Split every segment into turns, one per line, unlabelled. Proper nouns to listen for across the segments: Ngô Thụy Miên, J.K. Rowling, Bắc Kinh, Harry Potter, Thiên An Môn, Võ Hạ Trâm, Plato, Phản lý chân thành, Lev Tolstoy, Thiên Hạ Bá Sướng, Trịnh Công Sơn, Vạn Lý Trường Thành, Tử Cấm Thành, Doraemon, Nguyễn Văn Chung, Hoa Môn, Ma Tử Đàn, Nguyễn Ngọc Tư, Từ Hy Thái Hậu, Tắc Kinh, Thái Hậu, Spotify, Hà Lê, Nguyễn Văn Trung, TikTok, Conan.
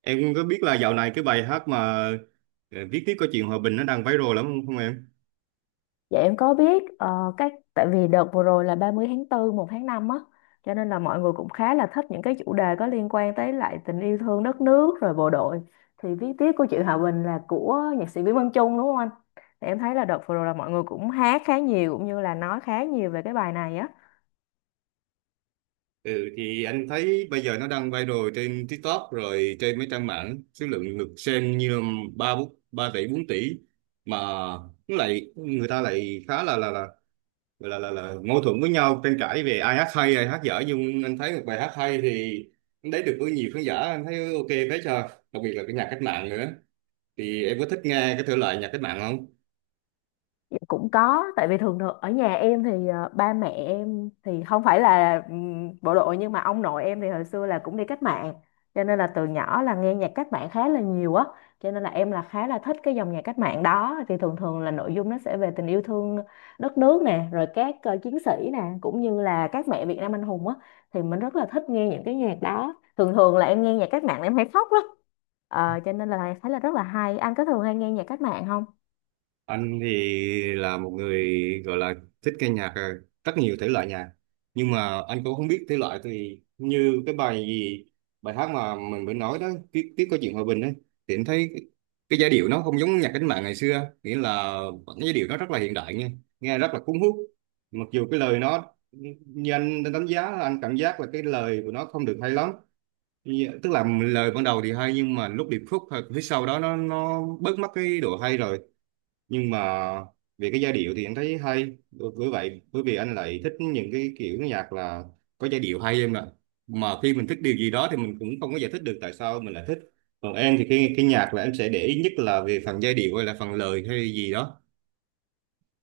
Em có biết là dạo này cái bài hát mà viết tiếp câu chuyện hòa bình nó đang viral lắm không, không em?
Dạ em có biết, ờ, các tại vì đợt vừa rồi là 30 tháng tư, một tháng 5 á, cho nên là mọi người cũng khá là thích những cái chủ đề có liên quan tới lại tình yêu thương đất nước rồi bộ đội. Thì viết tiếp của chị Hòa Bình là của nhạc sĩ Nguyễn Văn Chung đúng không anh? Thì em thấy là đợt vừa rồi là mọi người cũng hát khá nhiều cũng như là nói khá nhiều về cái bài này á.
Ừ thì anh thấy bây giờ nó đang viral trên TikTok rồi trên mấy trang mạng số lượng lượt xem như là ba tỷ 4 tỷ mà nó lại người ta lại khá là là mâu thuẫn với nhau tranh cãi về ai hát hay ai hát dở, nhưng anh thấy một bài hát hay thì nó lấy được với nhiều khán giả. Anh thấy ok phết, cho đặc biệt là cái nhạc cách mạng nữa. Thì em có thích nghe cái thể loại nhạc cách mạng không?
Dạ, cũng có, tại vì thường thường ở nhà em thì ba mẹ em thì không phải là bộ đội, nhưng mà ông nội em thì hồi xưa là cũng đi cách mạng, cho nên là từ nhỏ là nghe nhạc cách mạng khá là nhiều á, cho nên là em là khá là thích cái dòng nhạc cách mạng đó. Thì thường thường là nội dung nó sẽ về tình yêu thương đất nước nè, rồi các chiến sĩ nè, cũng như là các mẹ Việt Nam anh hùng á, thì mình rất là thích nghe những cái nhạc đó. Thường thường là em nghe nhạc cách mạng là em hay khóc lắm. Ờ, cho nên là thấy là rất là hay. Anh có thường hay nghe nhạc cách mạng không?
Anh thì là một người gọi là thích nghe nhạc rất nhiều thể loại nhạc, nhưng mà anh cũng không biết thể loại thì như cái bài gì, bài hát mà mình mới nói đó, tiếp tiếp có chuyện hòa bình đấy, thì anh thấy cái giai điệu nó không giống nhạc cách mạng ngày xưa, nghĩa là vẫn cái giai điệu nó rất là hiện đại, nghe nghe rất là cuốn hút. Mặc dù cái lời nó, như anh đánh giá, là anh cảm giác là cái lời của nó không được hay lắm. Như- tức là lời ban đầu thì hay, nhưng mà lúc điệp khúc hoặc phía sau đó nó bớt mất cái độ hay rồi. Nhưng mà về cái giai điệu thì anh thấy hay, bởi bởi vậy bởi vì anh lại thích những cái kiểu nhạc là có giai điệu hay em ạ. Mà khi mình thích điều gì đó thì mình cũng không có giải thích được tại sao mình lại thích. Còn em thì cái nhạc là em sẽ để ý nhất là về phần giai điệu hay là phần lời hay gì đó?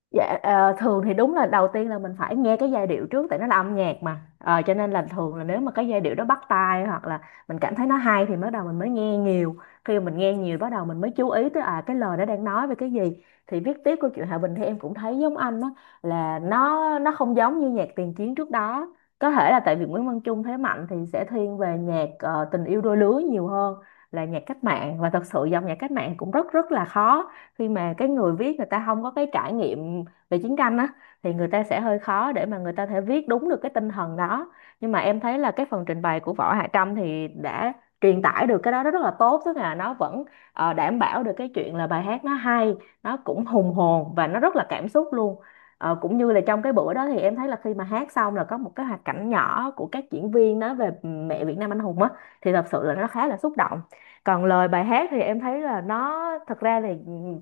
Dạ, ờ, thường thì đúng là đầu tiên là mình phải nghe cái giai điệu trước, tại nó là âm nhạc mà. Ờ, cho nên là thường là nếu mà cái giai điệu đó bắt tai, hoặc là mình cảm thấy nó hay, thì bắt đầu mình mới nghe nhiều. Khi mà mình nghe nhiều bắt đầu mình mới chú ý tới, à, cái lời nó đang nói về cái gì. Thì viết tiếp câu chuyện Hòa Bình thì em cũng thấy giống anh đó, là nó không giống như nhạc tiền chiến trước đó. Có thể là tại vì Nguyễn Văn Chung thế mạnh thì sẽ thiên về nhạc tình yêu đôi lứa nhiều hơn là nhạc cách mạng. Và thật sự dòng nhạc cách mạng cũng rất rất là khó, khi mà cái người viết người ta không có cái trải nghiệm về chiến tranh á, thì người ta sẽ hơi khó để mà người ta thể viết đúng được cái tinh thần đó. Nhưng mà em thấy là cái phần trình bày của Võ Hạ Trâm thì đã truyền tải được cái đó rất là tốt, tức là nó vẫn đảm bảo được cái chuyện là bài hát nó hay, nó cũng hùng hồn và nó rất là cảm xúc luôn. Ờ, cũng như là trong cái bữa đó thì em thấy là khi mà hát xong là có một cái hoạt cảnh nhỏ của các diễn viên nói về mẹ Việt Nam anh hùng á, thì thật sự là nó khá là xúc động. Còn lời bài hát thì em thấy là nó, thật ra thì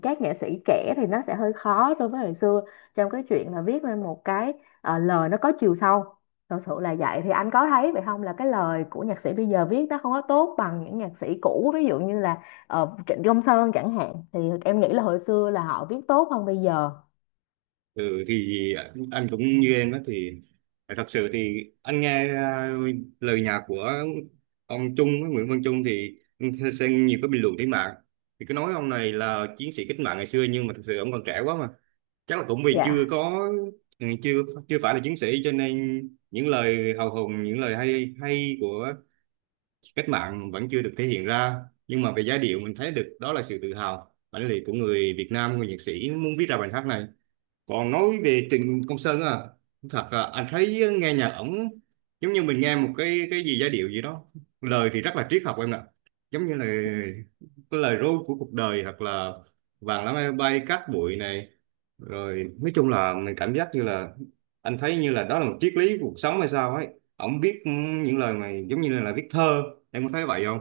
các nghệ sĩ trẻ thì nó sẽ hơi khó so với hồi xưa trong cái chuyện là viết lên một cái lời nó có chiều sâu. Thật sự là vậy, thì anh có thấy vậy không, là cái lời của nhạc sĩ bây giờ viết nó không có tốt bằng những nhạc sĩ cũ, ví dụ như là Trịnh Công Sơn chẳng hạn? Thì em nghĩ là hồi xưa là họ viết tốt hơn bây giờ.
Ừ, thì anh cũng như em đó. Thì thật sự thì anh nghe lời nhạc của ông Nguyễn Văn Trung, thì anh xem nhiều cái bình luận trên mạng thì cứ nói ông này là chiến sĩ cách mạng ngày xưa, nhưng mà thật sự ông còn trẻ quá mà, chắc là cũng vì chưa
Dạ.
có, chưa chưa phải là chiến sĩ, cho nên những lời hào hùng, những lời hay hay của cách mạng vẫn chưa được thể hiện ra. Nhưng mà về giai điệu mình thấy được đó là sự tự hào, bản lĩnh của người Việt Nam, người nhạc sĩ muốn viết ra bài hát này. Còn nói về Trịnh Công Sơn à, thật là anh thấy nghe nhạc ổng giống như mình nghe một cái gì giai điệu gì đó, lời thì rất là triết học em ạ. Giống như là cái lời ru của cuộc đời, hoặc là vàng lá bay bay cát bụi này, rồi nói chung là mình cảm giác như là, anh thấy như là đó là một triết lý cuộc sống hay sao ấy. Ổng viết những lời này giống như là viết thơ, em có thấy vậy không?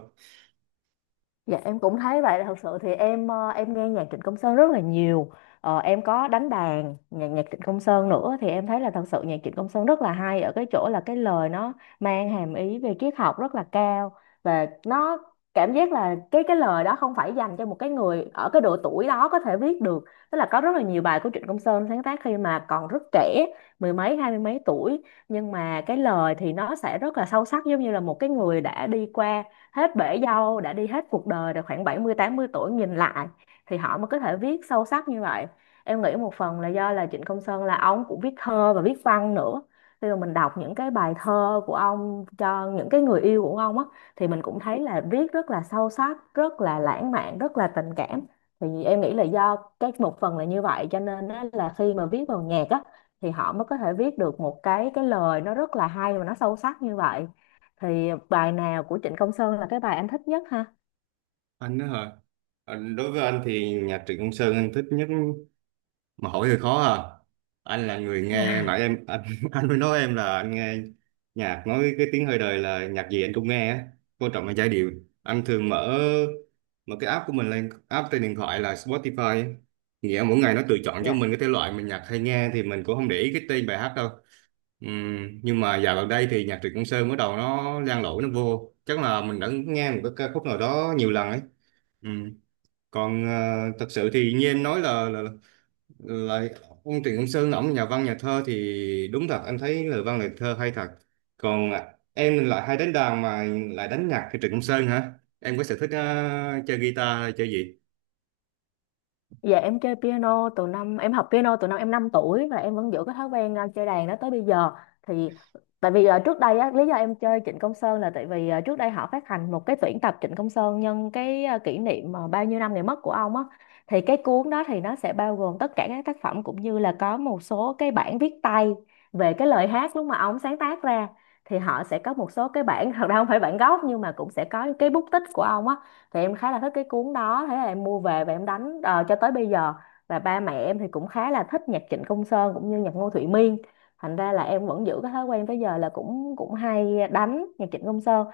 Dạ em cũng thấy vậy. Thật sự thì em, em nghe nhạc Trịnh Công Sơn rất là nhiều, ờ, em có đánh đàn nhạc nhạc Trịnh Công Sơn nữa, thì em thấy là thật sự nhạc Trịnh Công Sơn rất là hay ở cái chỗ là cái lời nó mang hàm ý về triết học rất là cao. Và nó cảm giác là cái lời đó không phải dành cho một cái người ở cái độ tuổi đó có thể viết được. Tức là có rất là nhiều bài của Trịnh Công Sơn sáng tác khi mà còn rất trẻ, mười mấy hai mươi mấy tuổi, nhưng mà cái lời thì nó sẽ rất là sâu sắc, giống như là một cái người đã đi qua hết bể dâu, đã đi hết cuộc đời rồi, khoảng bảy mươi tám mươi tuổi nhìn lại thì họ mới có thể viết sâu sắc như vậy. Em nghĩ một phần là do là Trịnh Công Sơn là ông cũng viết thơ và viết văn nữa. Khi mà mình đọc những cái bài thơ của ông cho những cái người yêu của ông á, thì mình cũng thấy là viết rất là sâu sắc, rất là lãng mạn, rất là tình cảm. Thì em nghĩ là do cái một phần là như vậy, cho nên á, là khi mà viết vào nhạc á, thì họ mới có thể viết được một cái lời nó rất là hay và nó sâu sắc như vậy. Thì ờ, bài nào của Trịnh Công Sơn là cái bài anh thích nhất ha?
Anh đó hả? Ờ, đối với anh thì nhạc Trịnh Công Sơn anh thích nhất mà hỏi hơi khó à. Anh là người nghe nãy em anh anh mới nói em là anh nghe nhạc, nói cái tiếng hơi đời, là nhạc gì anh cũng nghe á, quan trọng là giai điệu. Anh thường mở mở cái app của mình lên, app trên điện thoại là Spotify á. Nghĩa mỗi ngày nó tự chọn cho
Dạ.
mình cái thể loại mình nhạc hay nghe, thì mình cũng không để ý cái tên bài hát đâu. Nhưng mà dạo gần đây thì nhạc Trịnh Công Sơn bắt đầu nó lan lỗi nó vô, chắc là mình đã nghe một cái ca khúc nào đó nhiều lần ấy. Ừm. Còn thật sự thì như em nói là, lại ông Trịnh Công Sơn ổng nhà văn nhà thơ, thì đúng thật anh thấy lời văn lời thơ hay thật. Còn à, em lại hay đánh đàn mà, lại đánh nhạc thì Trịnh Công Sơn hả? Em có sở thích chơi guitar hay chơi gì?
Dạ em chơi piano từ năm em học piano từ năm em 5 tuổi, và em vẫn giữ cái thói quen, à, chơi đàn đó tới bây giờ. Thì tại vì, à, trước đây á, lý do em chơi Trịnh Công Sơn là tại vì, à, trước đây họ phát hành một cái tuyển tập Trịnh Công Sơn nhân cái, à, kỷ niệm mà bao nhiêu năm ngày mất của ông á. Thì cái cuốn đó thì nó sẽ bao gồm tất cả các tác phẩm, cũng như là có một số cái bản viết tay về cái lời hát lúc mà ông sáng tác ra. Thì họ sẽ có một số cái bản thật ra không phải bản gốc, nhưng mà cũng sẽ có cái bút tích của ông á. Thì em khá là thích cái cuốn đó, thế là em mua về và em đánh, ờ, cho tới bây giờ. Và ba mẹ em thì cũng khá là thích nhạc Trịnh Công Sơn cũng như nhạc Ngô Thụy Miên, thành ra là em vẫn giữ cái thói quen tới giờ là cũng cũng hay đánh nhạc Trịnh Công Sơn.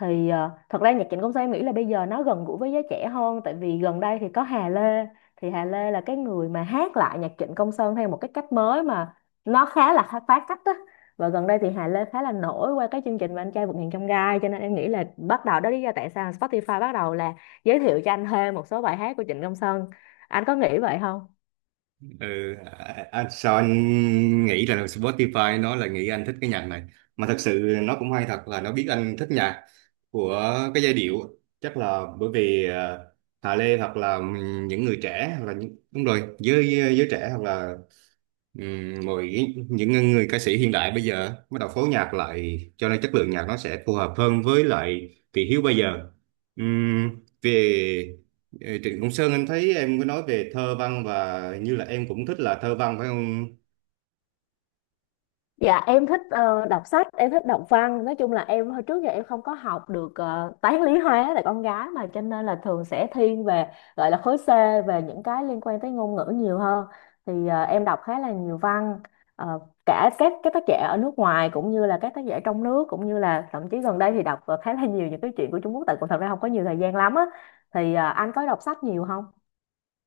Thì ờ, thật ra nhạc Trịnh Công Sơn em nghĩ là bây giờ nó gần gũi với giới trẻ hơn, tại vì gần đây thì có Hà Lê. Thì Hà Lê là cái người mà hát lại nhạc Trịnh Công Sơn theo một cái cách mới mà nó khá là phá cách á. Và gần đây thì Hà Lê khá là nổi qua cái chương trình mà Anh Trai Vượt Ngàn Chông Gai, cho nên em nghĩ là bắt đầu đó lý do tại sao Spotify bắt đầu là giới thiệu cho anh thêm một số bài hát của Trịnh Công Sơn. Anh có nghĩ vậy không?
Ừ à, à, sao anh nghĩ là Spotify nó là nghĩ anh thích cái nhạc này, mà thật sự nó cũng hay thật là nó biết anh thích nhạc của cái giai điệu. Chắc là bởi vì Hà Lê hoặc là những người trẻ, hoặc là những, đúng rồi, giới giới trẻ, hoặc là mọi những người ca sĩ hiện đại bây giờ bắt đầu phối nhạc lại, cho nên chất lượng nhạc nó sẽ phù hợp hơn với lại thị hiếu bây giờ. Ừm, về, Ờ, Trịnh Công Sơn anh thấy em có nói về thơ văn, và hình như là em cũng thích là thơ văn phải không?
Dạ em thích, ờ, đọc sách, em thích đọc văn. Nói chung là em hồi trước giờ em không có học được, ờ, toán lý hóa, là con gái mà, cho nên là thường sẽ thiên về, gọi là khối C, về những cái liên quan tới ngôn ngữ nhiều hơn. Thì ờ, em đọc khá là nhiều văn. Ờ, cả các tác giả ở nước ngoài cũng như là các tác giả trong nước, cũng như là thậm chí gần đây thì đọc, ờ, khá là nhiều những cái chuyện của Trung Quốc, tại cũng thật ra không có nhiều thời gian lắm á. Thì ờ, anh có đọc sách nhiều không?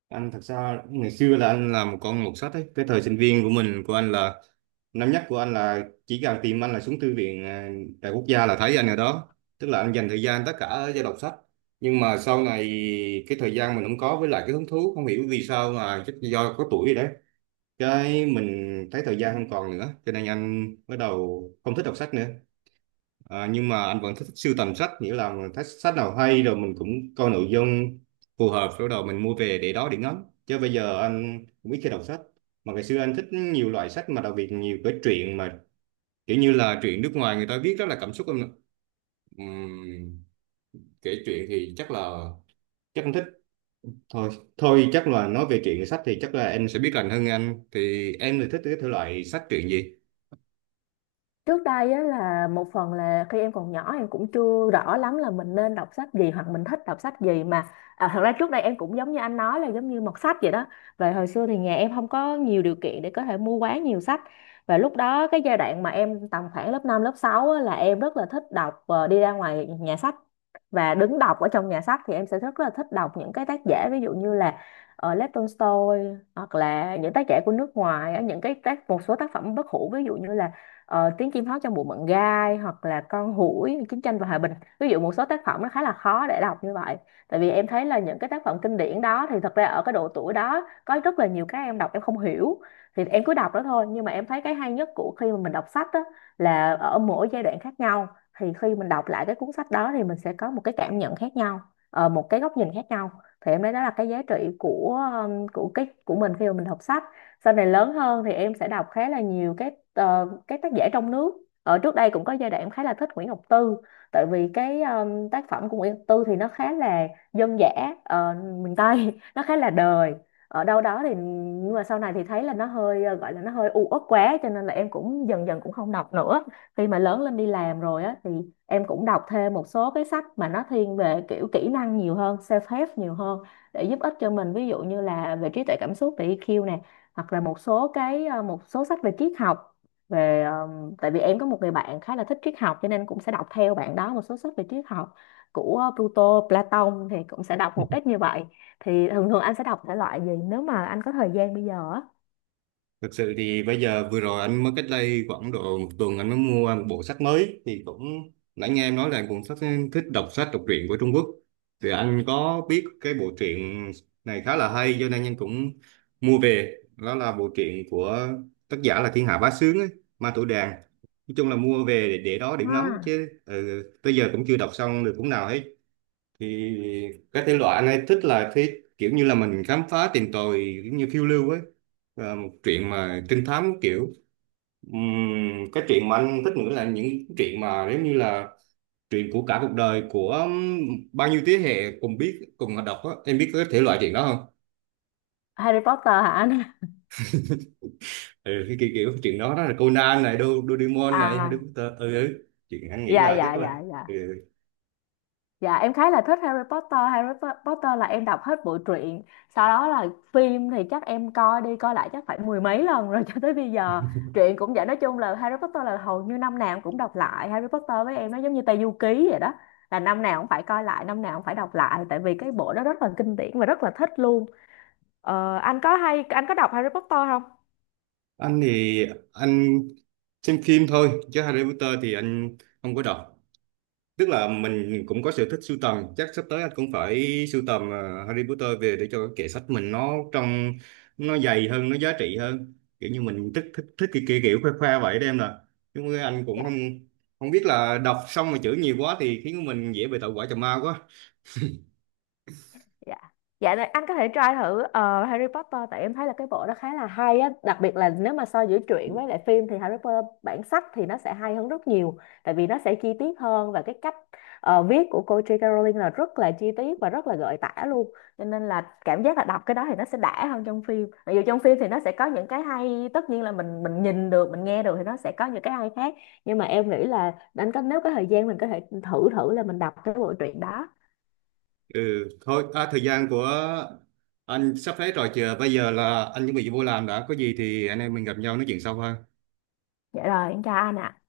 Anh thật ra ngày xưa là anh làm một con mọt sách ấy. Cái thời sinh viên của anh là năm nhất của anh là chỉ cần tìm anh là xuống thư viện à, Đại Quốc gia là thấy anh ở đó. Tức là anh dành thời gian tất cả cho đọc sách. Nhưng mà sau này cái thời gian mình không có, với lại cái hứng thú không hiểu vì sao, mà chắc do có tuổi rồi đấy. Cái mình thấy thời gian không còn nữa, cho nên anh bắt đầu không thích đọc sách nữa. À, nhưng mà anh vẫn thích sưu tầm sách, nghĩa là mình thích sách nào hay rồi mình cũng coi nội dung phù hợp rồi đầu mình mua về để đó để ngắm, chứ bây giờ anh cũng ít khi đọc sách. Mà ngày xưa anh thích nhiều loại sách, mà đặc biệt nhiều cái truyện mà kiểu như là truyện nước ngoài người ta viết rất là cảm xúc em ạ. Ừm, kể chuyện thì chắc là, chắc anh thích thôi thôi chắc là nói về truyện sách thì chắc là em sẽ biết lành hơn anh. Thì em thì thích cái thể loại sách truyện gì?
Trước đây á, là một phần là khi em còn nhỏ em cũng chưa rõ lắm là mình nên đọc sách gì hoặc mình thích đọc sách gì mà, à, thật ra trước đây em cũng giống như anh nói là giống như mọt sách vậy đó. Và hồi xưa thì nhà em không có nhiều điều kiện để có thể mua quá nhiều sách. Và lúc đó cái giai đoạn mà em tầm khoảng lớp 5 lớp 6 á, là em rất là thích đọc, ờ, đi ra ngoài nhà sách và đứng đọc ở trong nhà sách. Thì em sẽ rất là thích đọc những cái tác giả ví dụ như là ở Lev Tolstoy, hoặc là những tác giả của nước ngoài á, những cái tác, một số tác phẩm bất hủ ví dụ như là Tiếng Chim Hót Trong Bụi Mận Gai, hoặc là Con Hủi, Chiến Tranh Và Hòa Bình, ví dụ một số tác phẩm nó khá là khó để đọc như vậy. Tại vì em thấy là những cái tác phẩm kinh điển đó thì thật ra ở cái độ tuổi đó có rất là nhiều cái em đọc em không hiểu, thì em cứ đọc đó thôi. Nhưng mà em thấy cái hay nhất của khi mà mình đọc sách đó là ở mỗi giai đoạn khác nhau, thì khi mình đọc lại cái cuốn sách đó thì mình sẽ có một cái cảm nhận khác nhau, ờ, một cái góc nhìn khác nhau. Thì em thấy đó là cái giá trị của cái của mình khi mà mình đọc sách. Sau này lớn hơn thì em sẽ đọc khá là nhiều các, ờ, các tác giả trong nước. Ở trước đây cũng có giai đoạn em khá là thích Nguyễn Ngọc Tư, tại vì cái tác phẩm của Nguyễn Ngọc Tư thì nó khá là dân dã, ờ, miền Tây nó khá là đời ở đâu đó thì. Nhưng mà sau này thì thấy là nó hơi, ờ, gọi là nó hơi u uất quá, cho nên là em cũng dần dần cũng không đọc nữa. Khi mà lớn lên đi làm rồi á, thì em cũng đọc thêm một số cái sách mà nó thiên về kiểu kỹ năng nhiều hơn, self help nhiều hơn, để giúp ích cho mình, ví dụ như là về trí tuệ cảm xúc, về EQ nè, hoặc là một số cái, ờ, một số sách về triết học, về tại vì em có một người bạn khá là thích triết học cho nên cũng sẽ đọc theo bạn đó một số sách về triết học, của Pluto, Platon, thì cũng sẽ đọc một ít như vậy. Thì thường thường anh sẽ đọc thể loại gì nếu mà anh có thời gian bây giờ á?
Thực sự thì bây giờ vừa rồi anh mới, cách đây khoảng độ một tuần anh mới mua một bộ sách mới, thì cũng nãy nghe em nói là cuốn sách thích đọc sách đọc truyện của Trung Quốc, thì anh có biết cái bộ truyện này khá là hay, cho nên anh cũng mua về. Đó là bộ truyện của tác giả là Thiên Hạ Bá Sướng ấy, Ma Tử Đàn, nói chung là mua về để đó để ngắm,
À.
chứ ừ, tới giờ cũng chưa đọc xong được cuốn nào hết. Thì cái thể loại anh ấy thích là thế, kiểu như là mình khám phá tìm tòi giống như phiêu lưu ấy. Và một chuyện mà trinh thám kiểu. Ừm, cái chuyện mà anh thích nữa là những chuyện mà giống như là chuyện của cả cuộc đời của bao nhiêu thế hệ cùng biết cùng đọc á, em biết cái thể loại chuyện đó không?
Harry Potter hả anh?
Ừ, cái kiểu chuyện đó đó là Conan này, Do- Doraemon này, Harry
À
Potter, ừ, ừ. Chuyện anh nghĩ
dạ,
là
dạ,
chắc là
dạ, dạ.
ừ.
Dạ em khá là thích Harry Potter. Harry Potter là em đọc hết bộ truyện. Sau đó là phim thì chắc em coi đi coi lại chắc phải mười mấy lần rồi cho tới bây giờ. Truyện cũng vậy, nói chung là Harry Potter là hầu như năm nào em cũng đọc lại. Harry Potter với em nó giống như Tây Du Ký vậy đó, là năm nào cũng phải coi lại, năm nào cũng phải đọc lại. Tại vì cái bộ đó rất là kinh điển và rất là thích luôn. Ờ, anh có hay, anh có đọc Harry Potter không?
Anh thì anh xem phim thôi, chứ Harry Potter thì anh không có đọc. Tức là mình cũng có sở thích sưu tầm, chắc sắp tới anh cũng phải sưu tầm à, Harry Potter về để cho cái kệ sách mình nó trong, nó dày hơn nó giá trị hơn, kiểu như mình thích thích thích cái kiểu khoe khoe vậy đó em nè. Nhưng mà anh cũng không không biết là đọc xong mà chữ nhiều quá thì khiến mình dễ bị tẩu hỏa trầm ma quá.
Dạ, dạ này, anh có thể try thử, ờ, Harry Potter, tại em thấy là cái bộ đó khá là hay á, đặc biệt là nếu mà so giữa truyện với lại phim thì Harry Potter bản sách thì nó sẽ hay hơn rất nhiều. Tại vì nó sẽ chi tiết hơn, và cái cách, ờ, viết của cô J.K. Rowling là rất là chi tiết và rất là gợi tả luôn, cho nên là cảm giác là đọc cái đó thì nó sẽ đã hơn trong phim. Mặc dù trong phim thì nó sẽ có những cái hay, tất nhiên là mình nhìn được mình nghe được thì nó sẽ có những cái hay khác, nhưng mà em nghĩ là anh có, nếu có thời gian mình có thể thử thử là mình đọc cái bộ truyện đó.
Ừ thôi à, thời gian của anh sắp hết rồi, chờ bây giờ là anh chuẩn bị vô làm đã, có gì thì anh em mình gặp nhau nói chuyện sau ha.
Dạ rồi em chào anh ạ.